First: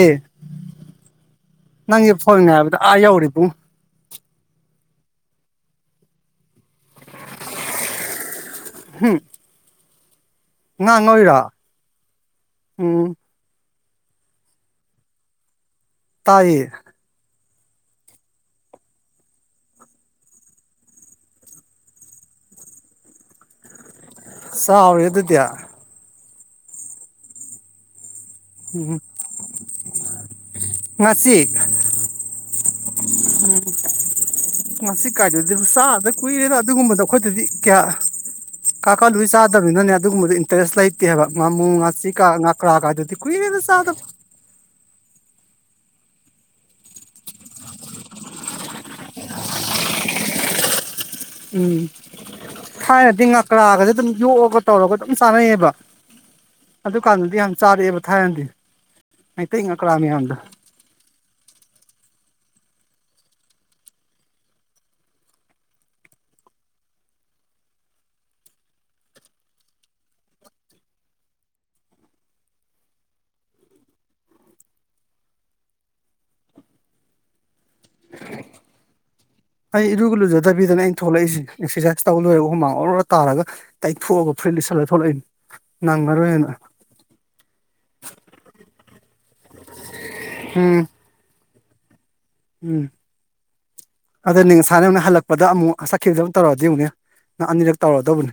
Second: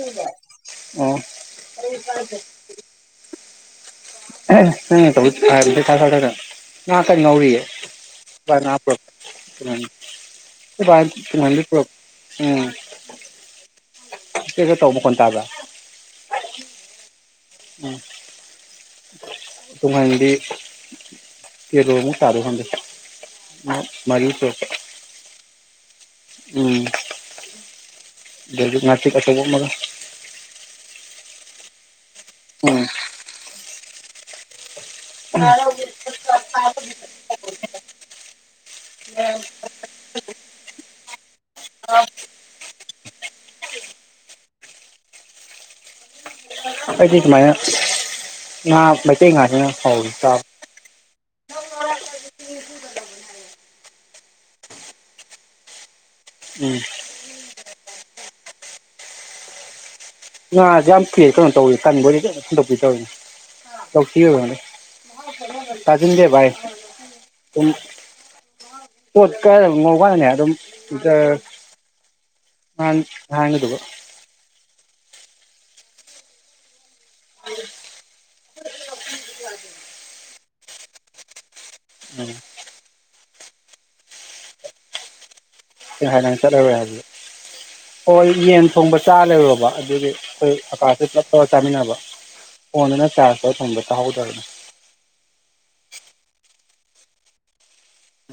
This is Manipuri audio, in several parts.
ꯑꯦ ꯑꯣ ꯅꯪꯒꯤ ꯐꯣꯟ ꯉꯥꯏꯕꯗ ꯑꯥ ꯌꯧꯔꯦ ꯢꯕꯨꯡꯉꯣ ꯑꯦ ꯃꯤꯅ ꯇꯧꯕꯗꯤ ꯐꯥꯏꯜꯗꯩ ꯊꯥꯒꯠꯂꯒ ꯉꯥ ꯀꯟꯅ ꯉꯧꯔꯤꯌꯦ [unintelligible] ꯑꯩꯈꯣꯏꯕꯥꯅ ꯉꯥꯡꯉꯣꯏꯔꯣ ꯇꯨꯡꯍꯟꯕꯤ ꯄꯨꯔꯛ ꯏ ꯎꯝ ꯆꯦꯛ ꯆꯦꯛ ꯇꯧꯕ ꯃꯈꯣꯟ ꯇꯥꯕ꯭ꯔ ꯇꯥꯏꯌꯦ ꯎꯝ ꯇꯨꯡꯍꯟꯕꯤ ꯀꯦꯂꯣ ꯃꯨꯛ ꯇꯥꯗꯣꯏꯔ ꯈꯪꯗꯦ ꯃꯔꯤ ꯁꯨꯏ ꯆꯥꯎꯔꯦ ꯑꯗꯨꯗꯤ ꯎꯝ ꯑꯗꯩꯗꯤ ꯎꯝ ꯉꯥꯆꯤꯛ ꯑꯆꯧꯕ ꯑꯃꯒ ꯉꯥꯆꯤꯛ ꯎꯝ ꯎꯝ ꯉꯥꯆꯤꯛ ꯀꯥꯏꯗꯨꯗꯤ ꯆꯥꯗ ꯀꯨꯏꯔꯦꯗ ꯑꯗꯨꯒꯨꯝꯕꯗꯣ ꯑꯩꯈꯣꯏꯗꯗꯤ ꯀꯌꯥ ꯀꯥꯀꯥꯂꯨ ꯆꯥꯗꯕꯅꯤꯅꯅꯦ ꯑꯗꯨꯒꯨꯝꯕꯗꯨ ꯏꯟ ꯟꯇꯔꯦꯁ ꯂꯩꯇꯦꯕ ꯉꯥꯃꯨ ꯉꯥꯆꯤꯀꯥ ꯉꯥꯀ꯭ꯔꯥꯒꯥꯏꯗꯨꯗꯤ ꯀꯨꯏꯔꯦꯗ ꯆꯥꯗꯕ ꯑꯩꯈꯣꯏꯗꯤ ꯁꯨꯃꯥꯏꯅ ꯉꯥ ꯃꯩꯇꯩ ꯉꯥꯁꯤꯅ ꯍꯥꯎꯏ ꯆꯥꯕ ꯎꯝ ꯊꯥꯏꯅꯗꯤ ꯉꯀ꯭ꯔꯥꯒꯁ ꯑꯗꯨꯝ ꯌꯣꯛꯑꯒ ꯇꯧꯔꯒ ꯑꯗꯨꯝ ꯆꯥꯅꯩꯌꯦꯕ ꯎꯝ ꯑꯗꯨꯀꯥꯟꯗꯗꯤ ꯌꯥꯝ ꯆꯥꯔꯛꯑꯦꯕ ꯊꯥꯏꯅꯗꯤ ꯃꯩꯇꯩ ꯉꯛꯀ꯭ꯔꯥ ꯃꯌꯥꯝꯗꯨ ꯉꯥꯁꯤ ꯌꯥꯝ ꯊꯤꯌ‌ꯦ ꯀꯩꯅ‌ꯣ ꯇꯧꯋꯤ ꯀꯟꯕ‌ꯣꯏ [unintelligible] ꯇꯥꯖꯤꯟꯗꯦ ꯚꯥꯏ ꯎꯝ ꯄꯣꯠ ꯀꯛꯑꯒ ꯉꯧꯕ ꯀꯟ ꯑꯗꯨꯝ ꯖꯔ ꯉꯥꯡ ꯉꯥꯡꯍꯟꯗꯧꯕ [inaudible] ꯑꯩ ꯏꯔꯨꯒ ꯂꯨꯖꯗꯕꯤꯗꯅꯦ ꯑꯩꯅ ꯊꯣꯛꯂꯛꯏꯁꯦ ꯑꯦꯛꯁꯔꯁꯥꯏꯁ ꯇꯧ ꯎꯝ ꯂꯣꯏꯔꯒ ꯍꯨꯃꯥꯡ ꯑꯣꯔꫭꯔꫭ ꯇꯥꯔꯒ ꯇꯩꯊꯣꯛꯑꯒ ꯐꯨꯔꯤꯠ ꯂꯤꯠꯁꯜꯂꯒ ꯊꯣꯛꯂꯛꯏꯅꯤ ꯉꯍꯥꯟ ꯅꯪ ꯅꯪꯉꯔꯣꯏꯅ ꯆꯠꯂꯔꯣꯏ ꯍꯥꯏꯗꯨꯗꯤ ꯍꯣꯏ ꯌꯦꯟ ꯊꯣꯡꯕ ꯆꯥ ꯂꯩꯔꯣꯕ ꯑꯗꯨꯗꯤ ꯑꯩꯈꯣꯏ ꯎꯝ ꯑꯀꯥꯁ ꯑꯩꯈꯣꯏ ꯄꯨꯂꯞ ꯇꯧꯔꯒ ꯆꯥꯃꯤꯟꯅꯕ ꯐꯣꯟꯗꯨꯅ ꯆꯥꯔꯖ ꯇꯧꯔ ꯊꯝꯕ ꯇꯥꯍꯧꯗꯕ ꯉꯥꯁꯥꯟ ꯅꯪꯅ ꯍꯜꯂꯛꯄꯗ ꯑꯃꯨꯛ ꯆꯠꯈꯤꯕꯗ ꯇꯧꯔꯛꯑꯗꯤ ꯌꯦꯡꯉꯨꯅꯦ ꯅꯪ ꯑꯅꯤꯔꯛ ꯇꯧꯔꯛ ꯑꯗꯕꯅꯦ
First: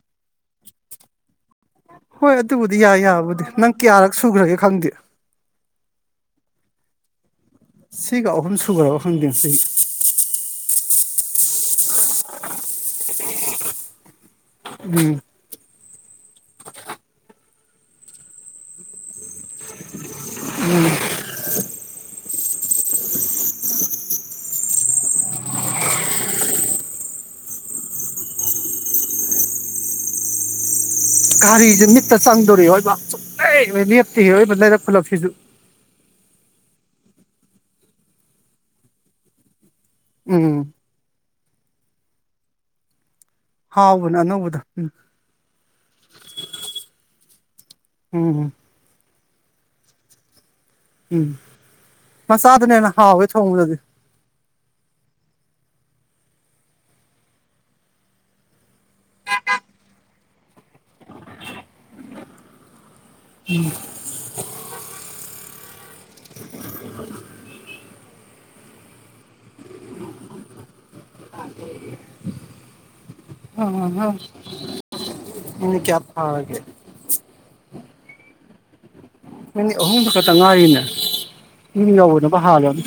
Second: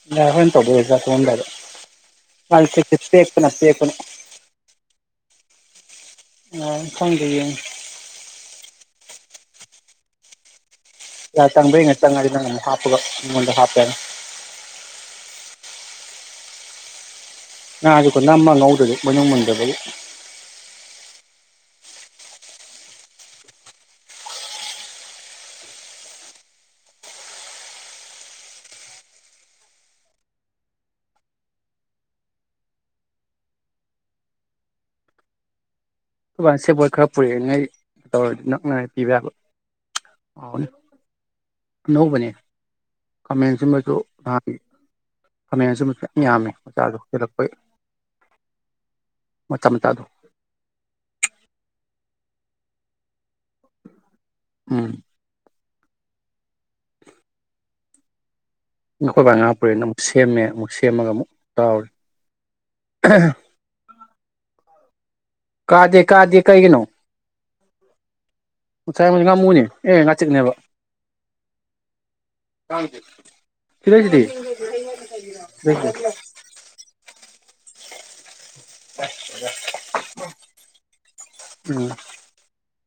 [inaudible] ꯇꯨꯝꯃꯝꯗꯥꯏꯗ ꯍꯣꯏ ꯑꯗꯨꯕꯨꯗꯤ ꯌꯥꯏ ꯌꯥꯕꯨꯗꯤ ꯅꯪ ꯄꯦꯛꯄꯅ ꯀꯌꯥꯔꯛ ꯁꯨꯈ꯭ꯔꯒꯦ ꯈꯪꯗꯦ ꯑꯣ ꯈꯪꯗꯦꯌꯦ ꯁꯤꯒ ꯑꯍꯨꯝ ꯁꯨꯒꯔꯕ ꯈꯪꯗꯦ ꯉꯥꯁꯤꯒꯤ [inaudible] ꯎꯝ ꯉꯥꯁꯦꯀꯣ ꯅꯝꯃ ꯉꯧꯗꯔꯗꯤ ꯃꯅꯨꯡ ꯃꯨꯟꯗꯕꯒꯤ ꯎꯝ ꯒꯥꯔꯤꯁꯦ ꯃꯤꯠꯇ ꯆꯪꯗꯧꯔꯦ ꯑꯑꯣꯏꯕ ꯁꯨꯡꯂꯩꯞ ꯍꯦꯛ ꯂꯦꯞꯇꯦꯍꯦ ꯑꯑꯣꯏꯕ ꯂꯩꯔꯛ ꯈꯨꯜꯂꯛꯁꯤꯁꯨ ꯑꯩꯈꯣꯏ ꯕꯥꯅ ꯁꯦꯕꯣꯠ ꯈꯔ ꯄꯨꯔꯛꯏ ꯉꯩ ꯇꯧꯔ ꯅꯛꯅꯔꯦ ꯄꯤꯕ ꯌꯥꯕ ꯎꯝ ꯍꯥꯎꯔꯅꯤ ꯑꯅꯧꯕꯅꯦ ꯈꯃꯦꯟꯁꯤꯕꯁꯨ ꯍꯥꯎꯕꯅꯦ ꯅꯍꯥꯟ ꯑꯅꯧꯕꯗꯣ ꯎꯝ ꯈꯃꯦꯟꯁꯤꯟꯕꯁꯨ ꯃꯌꯥꯝ ꯌꯥꯝꯃꯦ ꯃꯆꯥꯗꯣ ꯍꯦꯛꯂꯛꯄꯩ ꯎꯝ ꯃꯆꯥ ꯃꯆꯥꯗꯣ ꯎꯝ ꯃꯆꯥꯗꯨꯅ ꯍꯦꯟꯅ ꯍꯥꯎꯋꯦ ꯊꯣꯡꯕꯗꯗꯤ ꯎꯝ ꯑꯩꯈꯣꯏ ꯕꯥꯅ ꯉꯥ ꯄꯨꯔꯛꯏꯅ ꯑꯃꯨꯛ ꯁꯦꯝꯃꯦ ꯑꯃꯨꯛ ꯁꯦꯝꯃꯒ ꯑꯃꯨꯛ ꯇꯥꯎꯔꯤ ꯎꯝ ꯀꯥꯗꯦ ꯀꯥꯗꯦ ꯀꯩꯒꯤꯅꯣ ꯁꯥꯏ ꯉꯥꯃꯨꯅꯦ ꯑꯦ ꯉꯥꯆꯤꯛꯅꯦꯕ ꯀꯥꯡ ꯃꯤꯅꯤꯠ ꯀꯌꯥ ꯁꯤꯗꯩꯁꯤꯗꯤ ꯍꯥꯔꯥꯒꯦ [unintelligible] ꯃꯤꯅꯤꯠ ꯑꯍꯨꯝꯗꯨ ꯈꯛꯇ ꯉꯥꯏꯔꯤꯅꯦ ꯌꯨꯝ ꯎꯝ ꯌꯧꯕꯅꯥꯕꯨ ꯍꯥꯜꯂꯅꯤ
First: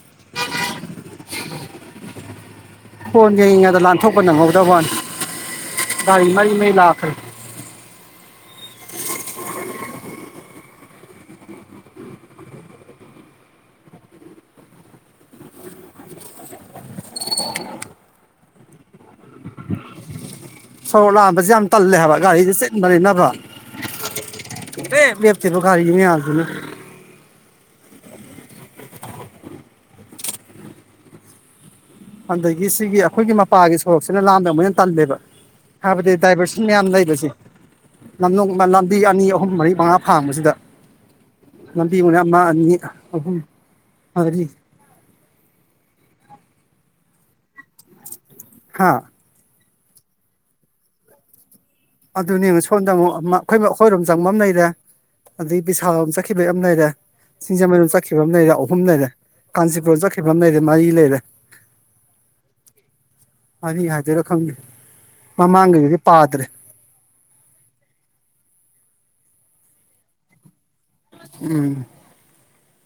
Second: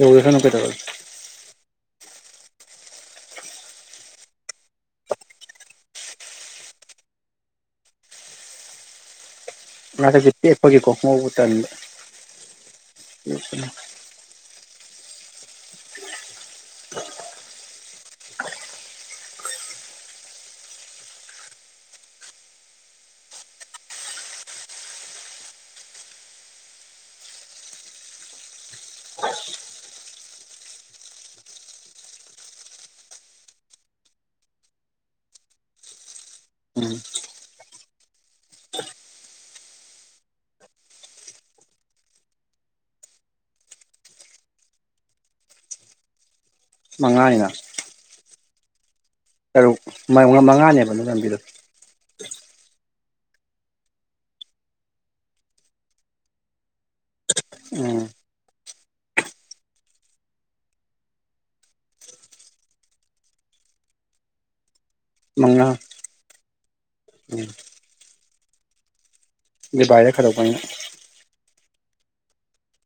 ꯑꫭꯏꯔꯁꯅꯨ ꯀꯩꯗꯧꯔꯒꯦ ꯐꯣꯟ ꯌꯦꯉꯗ ꯂꯥꯟꯊꯣꯛꯄ ꯅꯪꯍꯧꯗꯕꯋꯅꯤ ꯒꯥꯔꯤ ꯃꯔꯤ ꯃꯔꯤ ꯂꯥꯛꯈ꯭ꯔꯦ ꯉꯥꯆꯤꯛꯁꯦ ꯇꯦꯛꯄꯒꯤ ꯉꯧꯕꯥ ꯇꯪꯕ [unintelligible] ꯁꯣꯔꯣꯛ ꯂꯥꯛꯝꯕꯁꯦ ꯌꯥꯝ ꯇꯜꯂꯦ ꯍꯥꯏꯕ ꯒꯥꯔꯤꯁꯦ ꯆꯤꯟꯟꯅꯅꯤꯅꯕ ꯁꯨꯡꯂꯦꯞ ꯂꯦꯞꯇꯦꯕ ꯒꯥꯔꯤ ꯃꯌꯥꯝꯁꯤꯅ ꯑꯗꯒꯤ ꯁꯤꯒꯤ ꯑꯩꯈꯣꯏꯒꯤ ꯃꯄꯥꯒꯤ ꯁꯣꯔꯣꯛꯁꯤꯅ ꯂꯥꯜꯕ ꯑꯃꯨꯛ ꯍꯦꯟꯅ ꯇꯜꯂꯦꯕ ꯍꯥꯏꯕꯗꯤ ꯗꯥꯏꯕꯔꯁꯟ ꯃꯌꯥꯝ ꯎꯝ ꯂꯩꯕꯁꯦ ꯂꯝꯂꫭꯡꯗ ꯂꯝꯕꯤ ꯑꯅꯤ ꯑꯍꯨꯝ ꯃꯔꯤ ꯃꯉꯥ ꯐꯥꯡꯕꯁꯤꯗ ꯂꯝꯕꯤ ꯃꯅ ꯑꯃ ꯑꯅꯤ ꯑꯍꯨꯝ ꯃꯔꯤ ꯃꯉꯥꯅ ꯍꯥꯥ ꯇꯔꯨꯛ ꯃꯉꯥꯅꯦꯕꯅ ꯑꯗꯨ ꯂꯝꯕꯤꯗꯣ ꯑꯗꯨꯅꯦꯕ ꯁꯣꯝꯗ ꯑꯃꯨꯛ ꯑꯩꯈꯣꯏ ꯑꯩꯈꯣꯏꯔꯣꯝ ꯆꯪꯕꯝ ꯂꯩꯔꯦ ꯑꯗꯒꯤ ꯄꯕꯤꯁꯥꯣꯝ ꯆꯠꯈꯤꯕ ꯌꯥꯝ ꯂꯩꯔꯦ ꯁꯤꯡꯖꯃꯩꯔꫭꯝ ꯎꯝ ꯆꯠꯈꯤꯕ ꯑꯃ ꯂꯩꯔꯦ ꯑꯍꯨꯝ ꯂꯩꯔꯦ ꯀꯥꯟꯆꯤꯄꯨꯔ ꯆꯠꯈꯤꯕ ꯑꯃ ꯂꯩꯔꯦ ꯃꯔꯤ ꯂꯩꯔꯦ ꯑꯅꯤ ꯍꯥꯏꯗꯣꯏꯔꯥ ꯈꯪꯗꯦ ꯃꯉꯥ ꯃꯃꯥꯡꯒꯤꯗꯨꯗꯤ ꯄꯥꯗ꯭ꯔꯦ ꯎꯝ [inaudible] ꯎꯝ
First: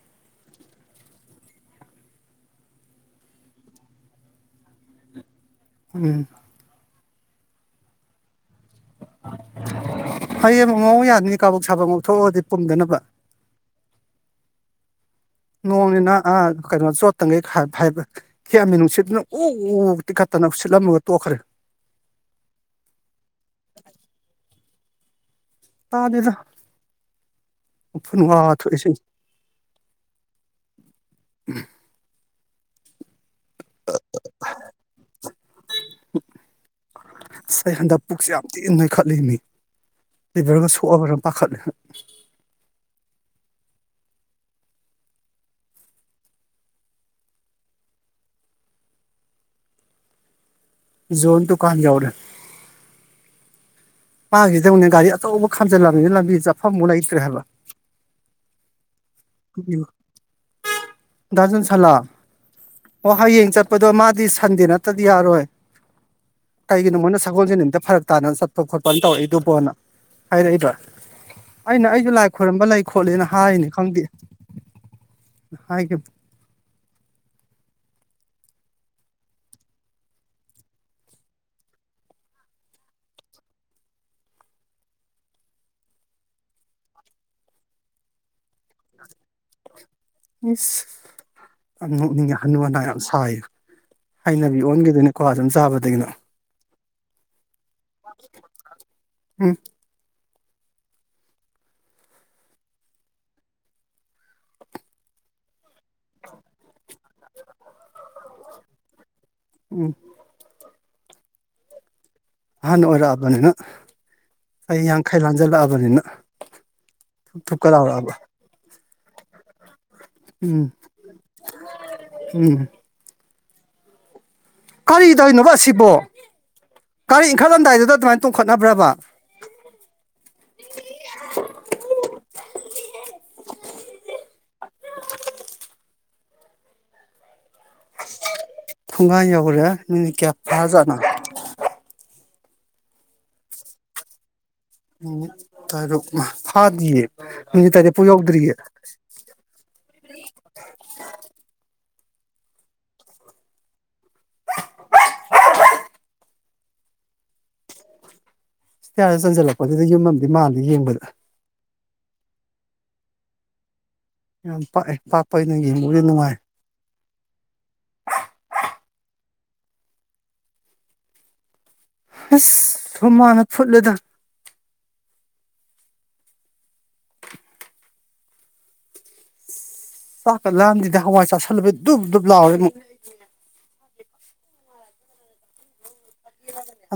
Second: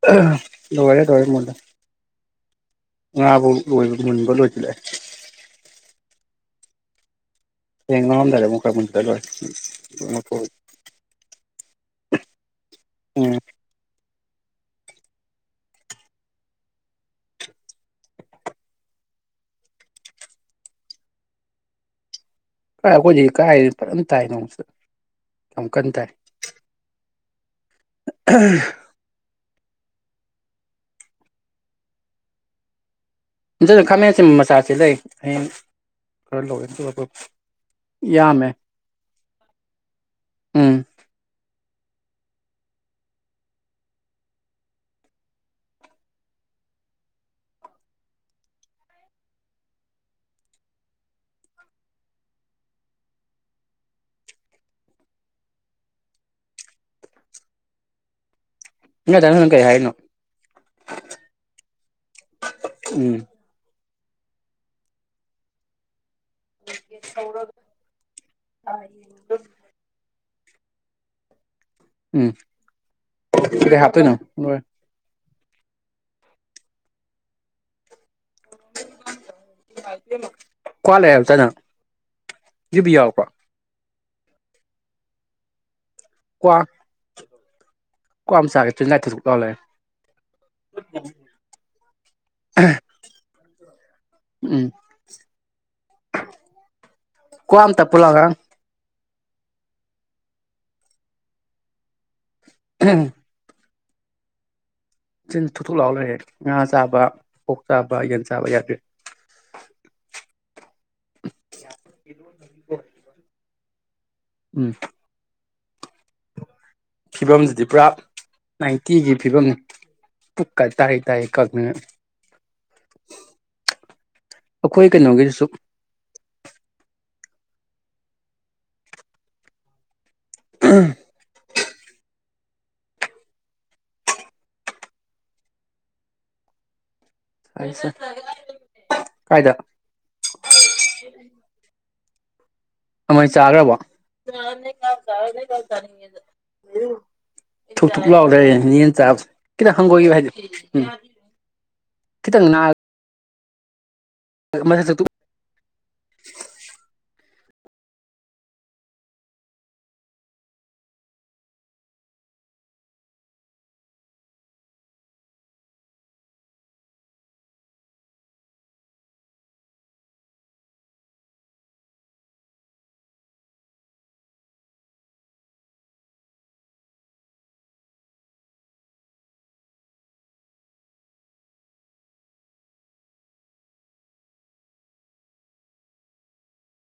[unintelligible] ꯂꯣꯏꯔꯦ ꯂꯣꯏꯔꯦ ꯃꯨꯜꯂꯦ ꯉꯥꯕꯧ ꯂꯣꯏꯕ ꯃꯨꯟꯕ ꯂꯣꯏꯁꯤꯜꯂꯛꯑꯦ ꯎꯝ ꯍꯌꯦꯡ ꯉꯧꯔꯝꯗꯥꯏꯗ ꯑꯃꯨꯛ ꯈꯔ [unintelligible] ꯂꯣꯏ ꯉꯧꯊꯣꯛꯑ ꯍꯌꯦꯡ ꯑꯃꯨꯛ ꯉꯧ ꯌꯥꯗꯅꯤ ꯀꯥꯕꯛ ꯁꯥꯕ ꯉꯧꯊꯣꯛꯑꯒꯗꯤ ꯄꯨꯝꯗꯅꯕ ꯎꯝ ꯅꯣꯡꯅꯤꯅ ꯑꯥ ꯀꯩꯅꯣ ꯆꯣꯠꯇꯈꯩꯕ [unintelligible] ꯍꯦꯛꯃꯤ ꯅꯨꯡꯁꯤꯠꯇꯨꯅ ꯎ ꯇꯤꯛꯈꯠꯇꯅ ꯁꯤꯠꯂꯝꯃꯒ ꯇꯣꯛꯈ꯭ꯔꯦ ꯑꯦ ꯑꯩꯈꯣꯏꯗꯤ ꯀꯥꯏ ꯐꯖꯥꯅ ꯇꯥꯏ ꯅꯣꯡ ꯁꯤꯗ ꯌꯥꯝ ꯀꯟ ꯇꯥꯏ ꯇꯥꯗꯦꯗ ꯎꯐꯨꯟ ꯋꯥ ꯊꯣꯛꯏꯁꯤ [unintelligible] ꯈꯥꯃꯦꯟꯁꯤꯟꯕ ꯃꯆꯥ ꯁꯤꯂꯩ ꯍꯌꯦꯡ ꯈꯔ ꯂꯧꯋꯦ ꯑꯗꯨꯒ ꯄꯨꯂꯞ ꯑꯁ ꯑꯩ ꯍꯟꯗꯛ ꯄꯨꯛꯁꯦ ꯌꯥꯝ ꯌꯥꯝꯃꯦ ꯊꯤꯅ ꯅꯣꯏꯈꯠꯂꯦꯃꯤ ꯂꯤꯕꯔꯒ ꯎꯝ ꯁꯣꯛꯑꯕꯔꯥ ꯄꯥꯈꯠꯂꯦ ꯖꯣꯟ ꯗꯨꯀꯟ ꯌꯧꯔꯦ ꯃꯥꯥꯡꯁꯤꯗ ꯑꯃꯨꯛꯅꯦ ꯒꯥꯔꯤ ꯑꯆꯧꯕ ꯈꯝꯖꯤꯜꯂꯝꯕꯅꯤꯅ ꯂꯝꯕꯤꯆꯞꯐꯝꯃꯨꯛ ꯂꯩꯇ꯭ꯔꯦꯕ ꯉꯁꯥꯏ ꯅꯪ ꯀꯩ ꯍꯥꯏꯔꯤꯅꯣ ꯗꯥ ꯖꯣꯟꯁꯜꯂꯥ ꯑꯣ ꯎꯝ ꯍꯌꯦꯡ ꯆꯠ ꯄꯗꯣ ꯃꯥꯗꯤ ꯁꯟꯗꯦ ꯅꯠꯇꯗꯤ ꯌꯥꯔꯣꯏ ꯀꯩꯒꯤꯅꯣ ꯃꯣꯏꯅ ꯁꯒꯣꯜꯁꯦ ꯅꯨꯃꯤꯠꯇꯥ ꯐꯔꯛ ꯇꯥꯅ ꯆꯠꯄ ꯈꯣꯠꯄꯅ ꯇꯧꯔꯛꯏꯗꯨꯕꯣꯅ ꯍꯥꯏꯔꯛꯏꯕ꯭ꯔꯥ ꯑꯩꯅ ꯑꯩꯁꯨ ꯂꯥꯏ ꯎꯝ ꯈꯣꯏꯔꯝꯕ ꯂꯩ ꯈꯣꯠꯂꯦꯅ ꯍꯥꯏꯅꯤ ꯈꯪꯗꯦ ꯍꯣꯏ ꯍꯥꯏꯒꯤꯝ ꯀ꯭ꯋꯥ ꯂꯩꯔꯛ ꯇꯥꯏꯅꯦ ꯌꯨꯕꯤ ꯌꯥꯎꯔꯛꯄꯔꯣ ꯀ꯭ꯋꯥ ꯀ꯭ꯋꯥ ꯑꯃ ꯆꯥꯒꯦ [unintelligible] ꯂꯥꯎꯂꯦ ꯏꯁ ꯌꯥꯝ ꯅꯣꯛꯅꯤꯡꯉꯦ ꯍꯅꯨ ꯍꯅꯥ ꯌꯥꯝ ꯁꯥꯏ ꯍꯩꯅꯕꯤ ꯎꯝ ꯑꯣꯟꯈꯤꯗꯣꯏꯅꯤꯀꯣ ꯑꯗꯨꯝ ꯆꯥꯕꯗꯒꯤ ꯀꯨꯌꯥ ꯑꯝ ꯄꯞꯄꯨ ꯎꯝ [unintelligible] ꯆꯤꯟ ꯊꯨꯊꯨꯛ ꯂꯥꯎ ꯂꯩꯔꯦ ꯉꯥ ꯆꯥꯕ ꯑꯣꯛ ꯆꯥꯕ ꯌꯦꯟ ꯆꯥꯕ ꯌꯥꯗꯦ ꯎꯝ [unintelligible] ꯑꯍꯟ ꯑꯣꯏꯔꯛꯑꯕꯅꯤꯅ ꯎꯝ ꯆꯍꯤ ꯌꯥꯡꯈꯩ ꯂꯥꯟꯖꯜꯂꯛꯑꯕꯅꯤꯅ ꯐꯤꯕꯝꯁꯤꯗꯤ ꯊꯨꯞꯀ ꯄꯨꯔꯥ ꯂꯥꯎꯔꯛꯑꯕ ꯅꯥꯏꯟꯇꯤꯒꯤ ꯐꯤꯕꯝꯅꯤ ꯄꯨꯛꯀ ꯎꯝ ꯇꯥꯍꯩ ꯇꯥꯍꯩ ꯀꯪꯉꯒ ꯎꯝ ꯀꯩꯅꯣꯒꯤꯗꯨꯁꯨ ꯀꯔꯤꯇꯧꯔꯤꯅꯣꯕ ꯑꯁꯤꯕꯣ ꯒꯔꯤ ꯏꯟꯈꯠꯂꯝꯗꯥꯏꯗꯨꯗ ꯑꯗꯨꯃꯥꯏꯅ ꯇꯣꯡꯈꯠꯅꯕ꯭ꯔꯕ [unintelligible] ꯊꯣꯡꯒꯥꯟ ꯀꯥꯏꯗ ꯌꯧꯔꯦ ꯃꯤꯅꯤꯠ ꯀꯌꯥ ꯐꯔꯥꯖꯥꯠꯅꯣ ꯃꯣꯏ ꯆꯥꯒ꯭ꯔꯕꯣ [unintelligible] ꯃꯤꯅꯤꯠ ꯇꯔꯨꯛ ꯐꯥꯗꯤꯌꯦ ꯃꯤꯅꯤꯠ [unintelligible] ꯊꯨꯛ ꯇꯔꯦꯠꯄꯨ ꯊꯨꯛ ꯌꯧꯗ꯭ꯔꯤꯌꯦ ꯂꯥꯎꯂꯩꯔꯦꯅꯦ ꯌꯦꯟ ꯆꯕꯁꯦ ꯈꯤꯇꯪ ꯍꯪꯒꯣꯏꯈꯤꯕ ꯍꯥꯏꯗꯤ ꯎꯝ ꯈꯤꯇꯪ ꯅꯥꯟ [unintelligible] [unintelligible] ꯏꯁꯇꯤꯌꯥꯔꯗ ꯆꯟꯁꯤꯜꯂꯛꯄꯖꯤꯗ ꯌꯨꯝ ꯑꯃꯗꯤ ꯃꯜꯂꯤ ꯌꯦꯡꯕꯗ ꯌꯥꯝ ꯄꯥꯛꯑꯦ ꯄꯥꯛꯄꯩꯅꯤꯅꯥ ꯌꯦꯡꯕꯨꯗꯤ ꯅꯨꯡꯉꯥꯏ ꯑꯁ ꯍꯨꯃꯥꯡꯅ ꯐꯨꯠꯂꯦꯗ ꯆꯥꯛꯀꯥ ꯂꯥꯝꯂꯦꯗꯥ ꯍꯋꯥꯏ ꯆꯥꯥꯁꯤꯜꯂꯨꯕꯩ ꯗꯨꯞ ꯗꯨꯞ ꯂꯥꯎꯔꯦ ꯑꯃꯨꯛ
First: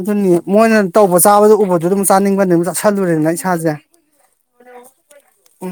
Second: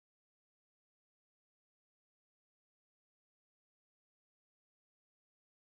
ꯑꯗꯨꯅꯤ ꯃꯣꯏꯅ ꯇꯧꯕ ꯆꯥꯕꯗꯣ ꯎꯕꯗꯨꯗꯥ ꯑꯗꯨꯝ ꯆꯥꯅꯤꯡꯕꯅꯦ ꯑꯗꯨꯝ ꯆꯥꯁꯜꯂꯨꯔꯦꯗꯅ ꯏꯁꯥꯁꯦ ꯎꯝ